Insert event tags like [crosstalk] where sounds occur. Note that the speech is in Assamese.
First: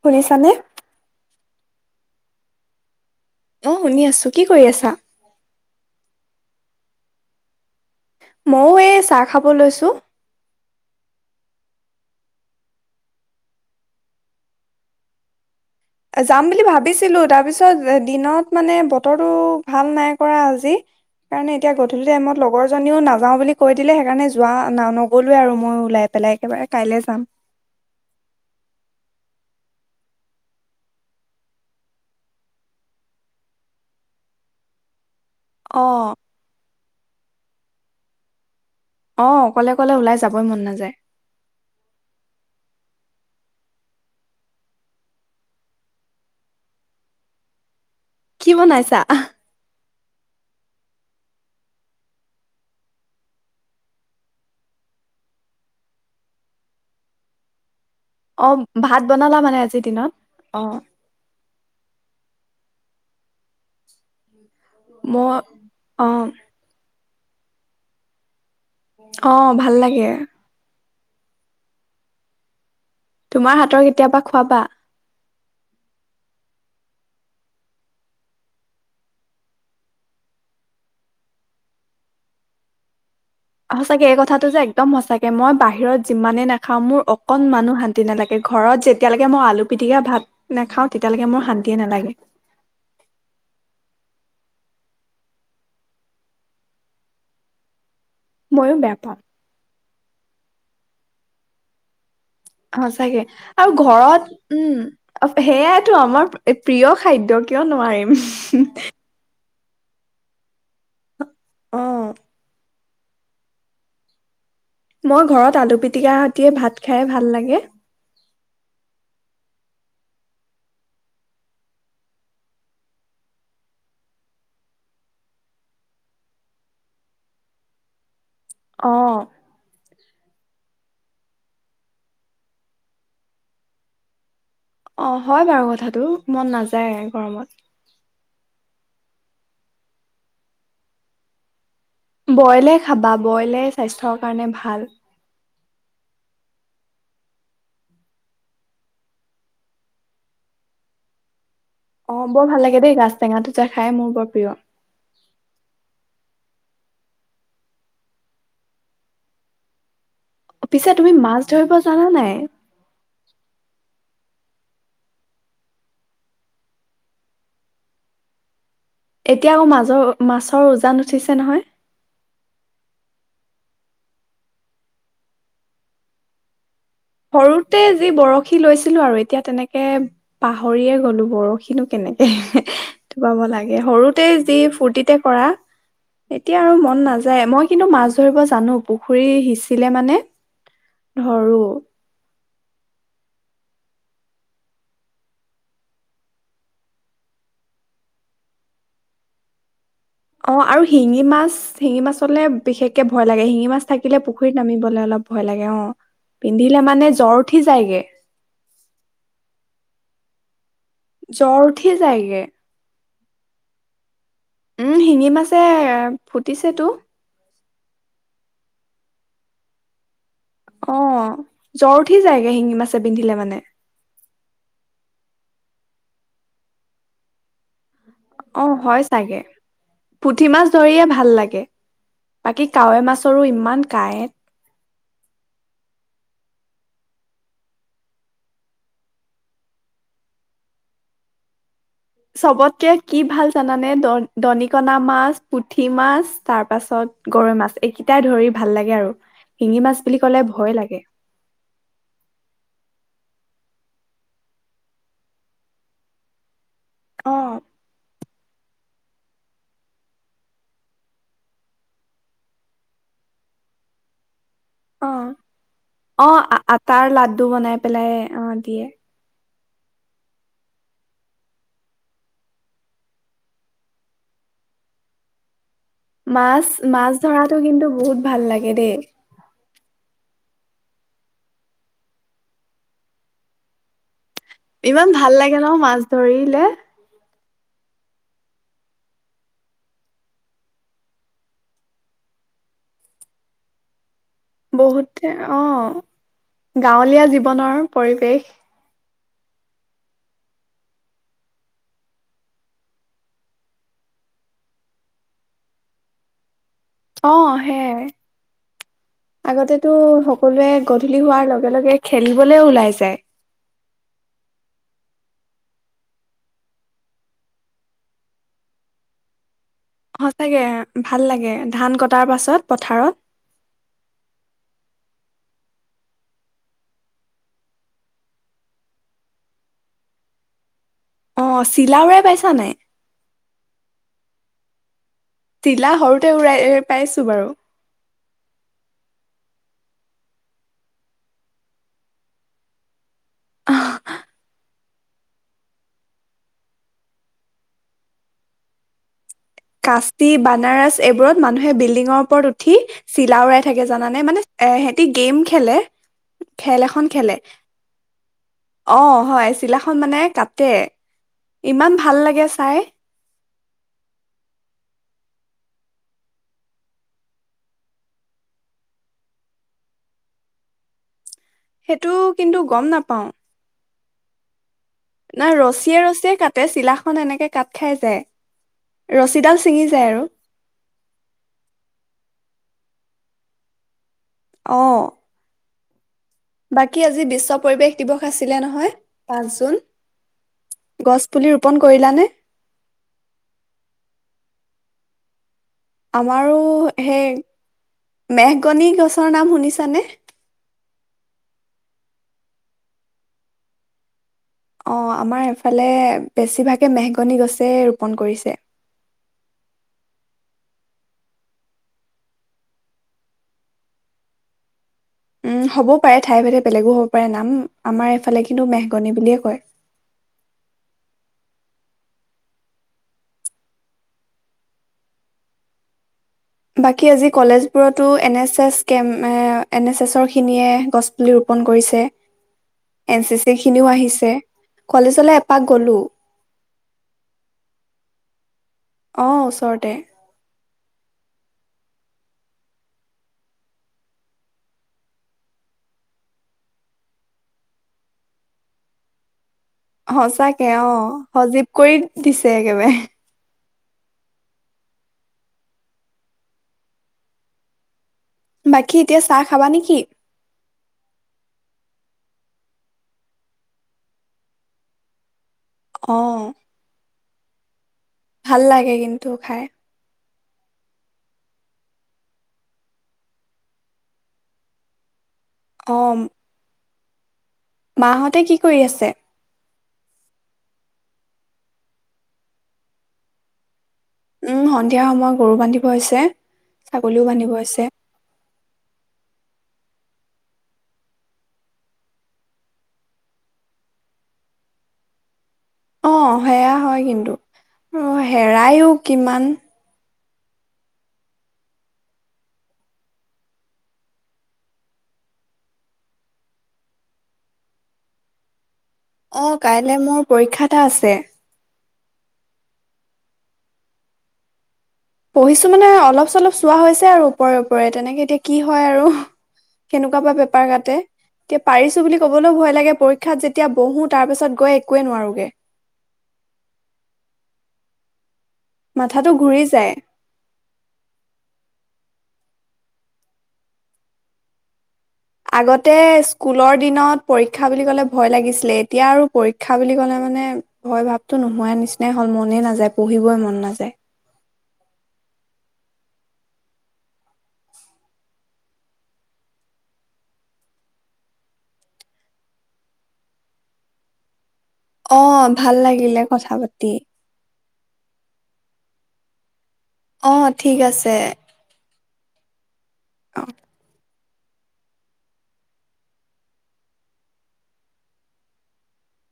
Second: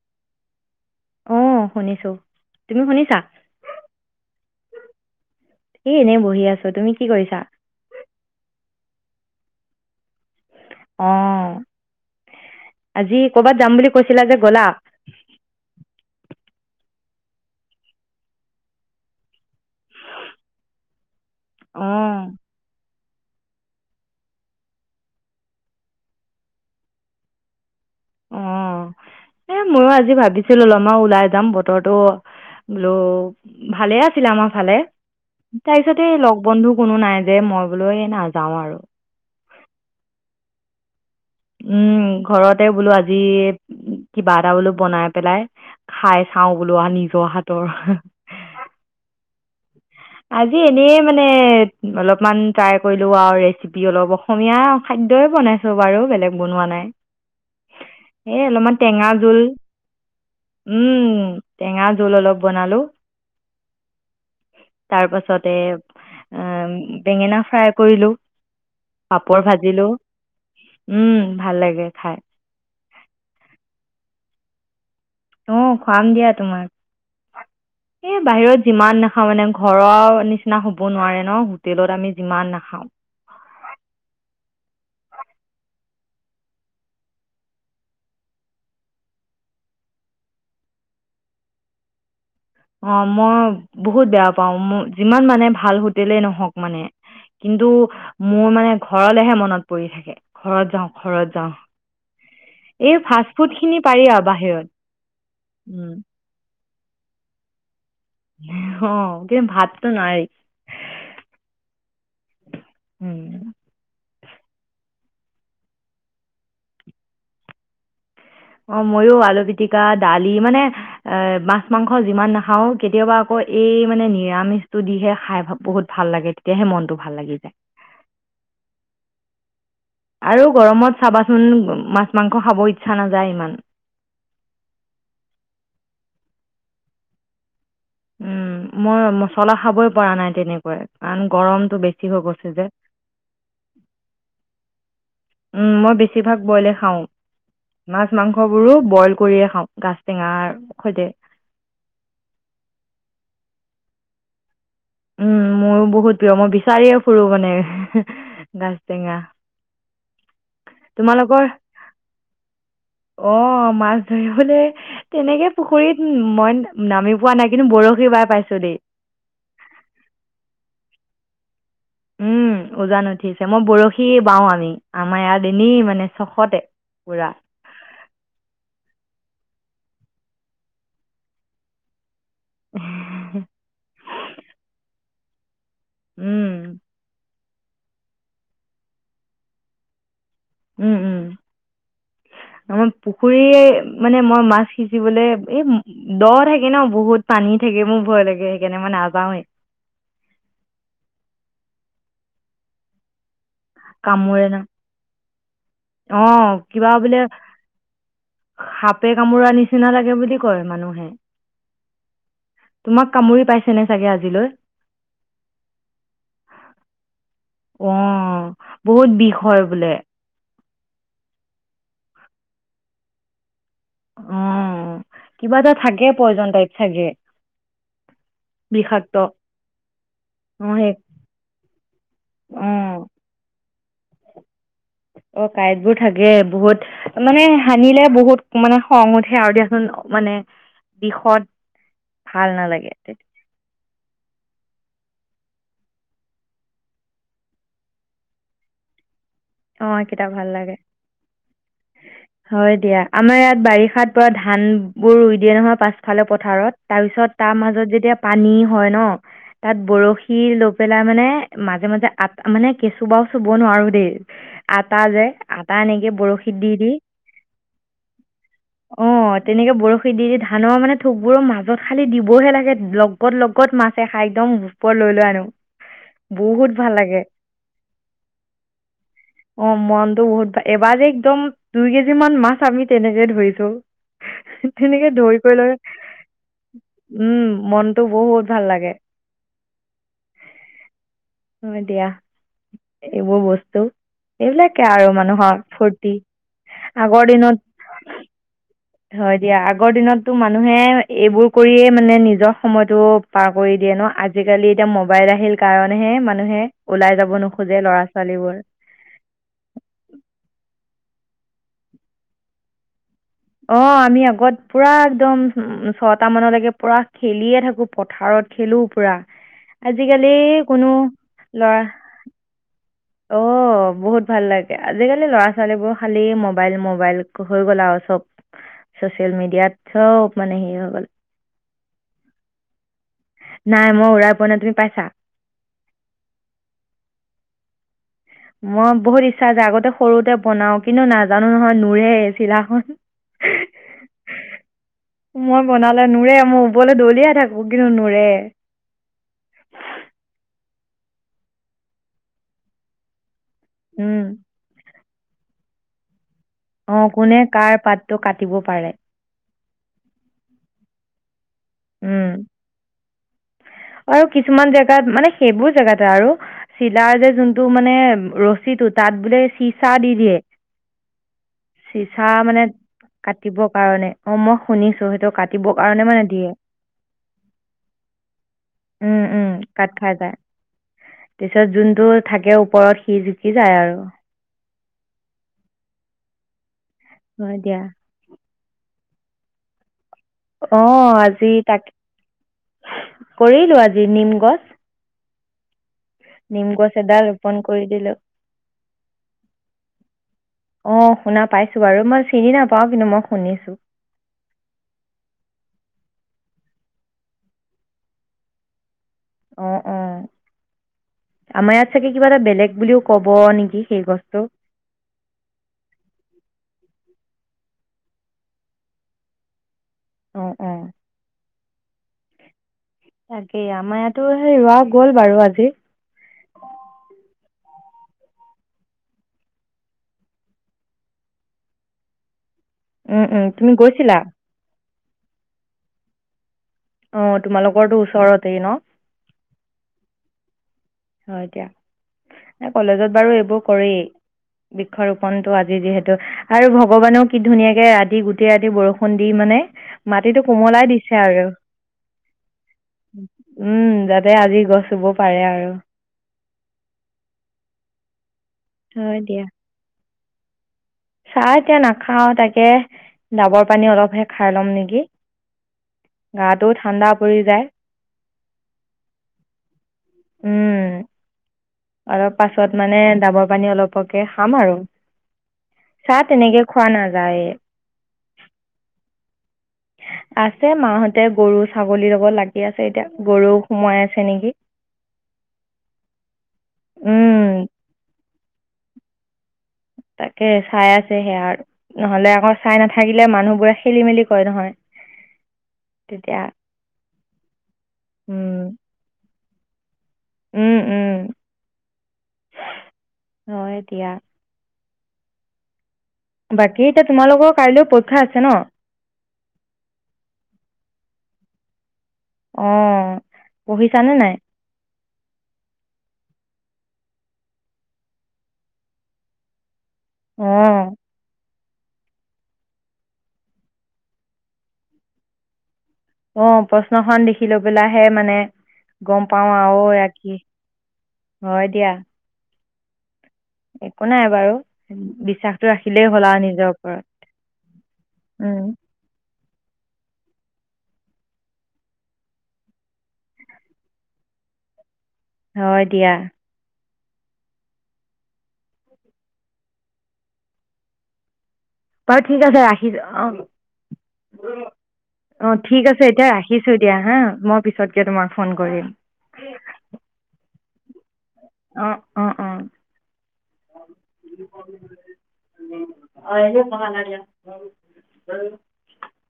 শুনিছা নে? অ' শুনিছো, তুমি শুনিছা? অ' শুনি আছো। কি কৰি আছা? এই এনেই বহি আছো তুমি কি কৰিছা? ময়ো এই চাহ খাব লৈছো। অ' আজি কৰ'বাত যাম বুলি কৈছিলা যে গ'লা? যাম বুলি ভাবিছিলো তাৰপিছত দিনত মানে বতৰটো ভাল নাই কৰা আজি। কাৰণে এতিয়া অ গধূলি টাইমত লগৰজনীও নাজ যাওঁ বুলি কৈ দিলে সেইকাৰণে যোৱা ন নগলোৱে আৰু মই ওলাই পেলাই একেবাৰে কাইলৈ যাম। অ' এ ময়ো আজি ভাবিছিলো অলপ আমাৰ ওলাই যাম বতৰটো বোলো ভালে আছিলে আমাৰ ফালে। তাৰ অ', পিছতে লগ বন্ধু কোনো নাই। যে মই বোলো এই নাযাওঁ আৰু অ' অকলে অকলে ওলাই যাবই মন নাযায়। উম ঘৰতে বোলো আজি কিবা এটা বোলো বনাই পেলাই খাই চাও বোলো আ নিজৰ হাতৰ। কি বনাইছা? আজি এনেই মানে অলপমান ট্ৰাই কৰিলো আৰু ৰেচিপি অলপ অসমীয়া খাদ্যই বনাইছো বাৰু বেলেগ বনোৱা নাই। এ অ', অলপমান ভাত টেঙা বনালা জোল মানে আজিৰ দিনত? অ', উম টেঙা জোল অলপ। বনালো। তাৰ মই পাছতে উ অ', বেঙেনা ফ্ৰাই কৰিলো। অ' ভাল লাগে। উম ভাল লাগে খাই। তোমাৰ হাতৰ কেতিয়াবা খোৱাবা। অ' খুৱাম দিয়া তোমাক এ বাহিৰত যিমান নাখাওঁ মানে ঘৰৰ নিচিনা হ'ব নোৱাৰে ন হোটেলত আমি যিমান নাখাওঁ। সঁচাকে এই কথাটো যে একদম সঁচাকে মই বাহিৰত যিমানে নাখাওঁ মোৰ অকনমানো শান্তি নালাগে ঘৰত যেতিয়ালৈকে মই আলু পিটিকা ভাত নাখাওঁ তেতিয়ালৈকে মোৰ শান্তিয়ে নালাগে। অ' মই বহুত বেয়া পাও যিমান মানে ভাল হোটেলে নহওক মানে কিন্তু। মোৰ মানে ময়ো বেয়া পাওঁ ঘৰলেহে মনত পৰি থাকে। ঘৰত যাও ঘৰত যাও। সঁচাকে আৰু ঘৰত উম উম সেইয়াতো আমাৰ প্ৰিয় খাদ্য কিয় নোৱাৰি। অ' যে ভাত [unintelligible] অ'। উম [inaudible] মই ঘৰত আলু পিতিকা দিয়ে ভাত খাই ভাল লাগে। অ' মইো আলু পিতিকা দালি মানে এ মাছ অহ ময় আলু পিতিকা ডালী মানে মাংস যিমান নাখাও কেতিয়াবা আকৌ এই মানে নিৰামিষটো দিহে খাই বহুত ভাল লাগে তেতিয়াহে মনটো ভাল লাগি যায়। অহ। আৰু গৰমত চাবাচোন মাছ মাংস খাব ইচ্ছা নাযায় ইমান। অ' হয় বাৰু কথাটো মন নাযায় গৰমত উম মই মছলা খাবই পৰা নাই তেনেকুৱাই কাৰণ গৰমতটো বেছি হৈ গৈছে যে বইলে খাবা বইলে স্বাস্থ্যৰ কাৰণে ভাল উম মই বেছিভাগ বইলে খাওঁ মাছ মাংসবোৰো বইল কৰিয়ে খাওঁ গাছ টেঙাৰ সৈতে অ' বৰ ভাল লাগে দেই গাছ টেঙা টো যো খাই মোৰ বৰ প্ৰিয় উম মোৰো বহুত প্ৰিয় মই বিচাৰিয়ে ফুৰো মানে গাজ টেঙা। পিছে তুমি মাছ তোমালোকৰ ধৰিব জানা নাই? ধৰিলে তেনেকে পুখুৰীত মই নামি পোৱা নাই কিন্তু বৰশী বাৰ পাইছো দেই এতিয়াও মাজৰ মাছৰ উজান উঠিছে নহয়। উম উজান উঠিছে মই বৰশী বাও আমি আমাৰ ইয়াত এনেই মানে ছশতে সৰুতে যি বৰশী লৈছিলো আৰু এতিয়া তেনেকে পাহৰিয়ে গ'লো বৰশিনো কেনে এ টোপাব লাগে সৰুতে যি ফূৰ্তিতে পৰা এতিয়া আৰু মন নাযায় মই কিন্তু মাছ ধৰিব জানো পুখুৰী সিঁচিলে মানে ধৰো আমাৰ পুখুৰীয়ে মানে মই মাছ সিচিবলৈ এ দ থাকে ন বহুত পানী থাকে মোৰ ভয় লাগে সেইকাৰণে মই নাযাওৱে অ আৰু শিঙি মাছ শিঙি মাছলে বিশেষকে ভয় লাগে শিঙি পি মাছ থাকিলে কামোৰে ন পুখুৰীত নামিবলৈ অলপ ভয় লাগে অ পিন্ধিলে কিবা মানে বোলে জ্বৰ উঠি যায়গে সাপে কামোৰা নিচিনা লাগে বুলি কয় মানুহ জ্বৰ উঠি যায়গে তোমাক কামুৰি পাইছে নে চাগে আজিলৈ উম শিঙি মাছে ফুটিছে তো অ বহুত বিষ হয় বোলে [inaudible] অ জ্বৰ উঠি যায়গে শিঙি মাছে পিন্ধিলে মানে অ কিবা এটা থাকে প্ৰয়জন টাইক চাগে [inaudible] অ হয় বিষাক্ত চাগে পুঠি মাছ অ সেই ধৰিয়ে ভাল লাগে বাকী অ কাৱৈ মাছৰো ইমান কায়ত অ কাঁটইটবোৰ থাকে বহুত মানে সানিলে বহুত মানে খং উঠে আৰু দিয়াচোন মানে বিষত ভাল চবতকে নালাগে কি ভাল জানানে দ দনিক না মাছ পুঠি মাছ তাৰ পাছত গৰৈ মাছ এইকেইটাই ধৰি ভাল লাগে আৰু শিঙি অ মাছ বুলি কেইটা ক'লে ভাল ভয় লাগে হয় দিয়া আমাৰ ইয়াত বাৰিষাত পৰা ধানবোৰ ৰুই দিয়ে নহয় পাছফালে পথাৰত তাৰ পিছত অ তাৰ মাজত যেতিয়া পানী হয় ন তাত বৰশী লৈ পেলাই মানে মাজে মাজে আ মানে কেঁচু বাাও চুব নোৱাৰো দেই আটা অ যে আটা এনেকে অ বৰশীত দি দি আটাৰ লাড্ডু বনাই পেলাই অ দিয়ে অ তেনেকে বৰশী দি দি ধানৰ মানে থোকবোৰৰ মাজত খালি দিবহে লাগে লগত লগত মাছ এ খাই একদম গোপৰ লৈ লোৱা আনো মাছ বহুত ভাল মাছ লাগে ধৰাতো কিন্তু বহুত ভাল লাগে দেই অ মনতটো বহুত এবাৰ একদম দুই কেজি মান মাছ আমি তেনেকে ধৰিছো তেনেকে ইমান ভাল ধৰি কৰি লাগে ন মাছ ধৰিলে মনতটো বহুত ভাল লাগে এ দিয়া এইবোৰ বস্তু এইবিলাকে আৰু বহুতে মানুহৰ অ ফূৰ্তি গাঁৱলীয়া আগৰ দিনত জীৱনৰ পৰিৱেশ হয় দিয়া আগৰ দিনতটো মানুহে এইবোৰ কৰিয়ে মানে নিজৰ সময়তটো পাৰ কৰি দিয়ে ন আজিকালি এতিয়া মোবাইল আহিল কাৰণেহে মানুহে ওলাই যাব অ', নোখোজে ল'ৰা সেয়াই ছোৱালীবোৰ আগতেতো সকলোৱে গধূলি হোৱাৰ লগে লগে খেলিবলে ওলাই যায় অ আমি আগত পুৰা একদম উ ছটা মানলৈকে পুৰা খেলিয়ে থাকো পথাৰত খেলো পুৰা আজিকালি সচাগে কোনো ভাল লাগে ল'ৰা ধান কটাৰ পাছত পথাৰ অ বহুত ভাল লাগে আজিকালি ল'ৰা ছোৱাল 'ৰা ছোৱালীবোৰ খালী মবাইল মবাইল হৈ গ'ল আৰু চব চচিয়েল মিডিয়াত সব মানে হেৰি হৈ গ'ল অ', চিলা উৰাই পাইছা নাই? নাই মই উৰাই পোৱা নাই তুমি পাইছা তিলা সৰুতে উৰাই পাইছো বাৰু। মই বহুত ইচ্ছা আছে আগতে সৰুতে বনাও কিন্তু নাজানো নহয় নুৰে চিলাখন মই বনালে নুৰে মোৰ ওপৰলৈ দলিয়াই থাকো কিন্তু নুৰে। কাচি বানাৰস এইবোৰত মানুহে বিল্ডিঙৰ ওপৰত উঠি চিলাওৰাই থাকে জানা উম নাই মানে এ এ গেম খেলে খেল অ এখন খেলে কোনে কাৰ পাতটো কাটিব পাৰে অ' হয় চিলাখন মানে কাটে ইমান ভাল উম লাগে চাই। আৰু কিছুমান জেগাত মানে সেইবোৰ জেগাতে আৰু চিলাৰ যে যোনটো মানে ৰছীটো তাত বোলে চিচা দি দিয়ে। সেইটো চিচা কিন্তু মানে কাটিবৰ কাৰণে অম না ৰছীয়ে ৰছীয়ে কাটে চিলা খন এনেকে কাট খাই যায়। উম উম ৰছীডাল ছিঙি কাট খাই আৰু যায় পিছত যোনটো থাকে। ওপৰত সি জুিকি যায় আৰু অ'। বাকী আজি বিশ্ব হয় দিয়া পৰিৱেশ দিৱস আছিলে নহয়। পাঁচ জুন। অ' গছ পুলি আজি ৰোপন তাকে কৰিলানে কৰিলো আজি নিম গছ। আমাৰো নিম গছ এডাল সেই, ৰোপন কৰি দিলো মেঘগনি গছৰ নাম শুনিছানে? অ' শুনা পাইছো বাৰু মই চিনি নাপাও কিন্তু মই শুনিছো। অ' আমাৰ এফালে বেছিভাগে মেহগনি গছে ৰোপণ কৰিছে। অ' অ' আমাৰ ইয়াত চাগে কিবা এটা বেলেগ বুলিও কব নেকি সেই গছটো। উম হ'বও পাৰে ঠাই ভে বেলেগো হওক। নাম আমাৰ এইফালে কিন্তু মেহগনি বুলিয়ে কয়। আহ আহ। তাকেই আমাৰ ইয়াতো সেই ৰোৱা গ'ল বাৰু আজি। বাকী আজি কলেজবোৰতো এন এছ এছ কে এন এছ এছৰ খিনিয়ে গছপুলি ৰোপন কৰিছে। N um C um C তুমি খিনিও গৈছিলা? আহিছে। কলেজলৈ এপাক গলো। অ' তোমালোকৰটো ওচৰতেই ন? অ ওচৰতে হয় এতিয়া কলেজত বাৰু এইবোৰ কৰেই বৃক্ষৰোপনটো আজি যিহেতু আৰু ভগৱানেও কি ধুনীয়াকে ৰাতি গোটেই ৰাতি বৰষুণ দি মানে। মাটিটো সচাকে কোমলাই অ' দিছে আৰু সজীৱ কৰি দিছে একেবাৰে। উম যাতে আজি গছ ৰুব পাৰে আৰু। বাকী এতিয়া হয় চাহ দিয়া খাবা নেকি? চাহ এতিয়া নাখাও তাকে ডাবৰ পানী অলপহে খাই লম নেকি। অ গাটো ঠাণ্ডা কৰি যায়। ভাল লাগে কিন্তু খাই। উম। অলপ পাছত মানে ডাবৰ পানী অলপকে খাম আৰু। অ চ তেনেক খ খোৱা নযায়। মাহঁতে কি কৰি আছে? আছে মাহতে গৰু ছাগলী ল'ব লাগি আছে এতিয়া গৰু সোমাই আছে। নেকি উম সন্ধিয়া সময়ত গৰু বান্ধিব হৈছে, ‌ ছাগলীও বান্ধিব উম হৈছে। তাকে চাই আছে সেয়া আৰু নহলে আকৌ চাই নাথাকিলে মানুহবোৰে খেলি মেলি কয় নহয় অ' তেতিয়া সেয়া হয় কিন্তু অ' উম হেৰাইো কিমান। উম উম। অ' এতিয়া বাকী এতিয়া তোমালোকৰ কাইলৈও পৰীক্ষা আছে ন? অ' কাইলৈ মোৰ পৰীক্ষা এটা আছে। অ' পঢ়িছানে নাই? পঢ়িছো মানে অলপ চলপ চোৱা হৈছে আৰু ওপৰে ওপৰে তেনেকে এতিয়া কি হয় আৰু কেনেকুৱা বা পেপাৰ অঁ কাটে তেতিয়া পাৰিছো বুলি কবলৈও ভয় লাগে পৰীক্ষাত যেতিয়া বহো তাৰ পিছত গৈ একোৱে নোৱাৰোগে। অ' প্ৰশ্নখন দেখি লৈ পেলাহে মানে গম মাথাটো পাও ঘূৰি যায়। অ' আৰু হয় দিয়া। একো নাই বাৰু বিশ্বাসটো আগতে ৰাখিলেই হ'ল আৰু নিজৰ স্কুলৰ ওপৰত দিনত পৰীক্ষা বুলি কলে ভয় উম লাগিছিলে এতিয়া আৰু পৰী শিক্ষা বুলি ক'লে মানে ভয় ভাৱতটো নোহোৱাৰ নিচিনাই হ'ল। ‌ মনেই নাযায় পঢ়িবই মন নাযায়। হয় দিয়া। বাৰু ঠিক আছে ৰাখিছ অ'। অ' ভাল ঠিক আছে লাগিলে এতিয়া কথা ৰাখিছো পাতি দিয়া হা মই পিছতকে তোমাক ফোন কৰিম। অ' ঠিক আছে। অ' অ' অ'। অ [inaudible] অ' মানাৰা [inaudible]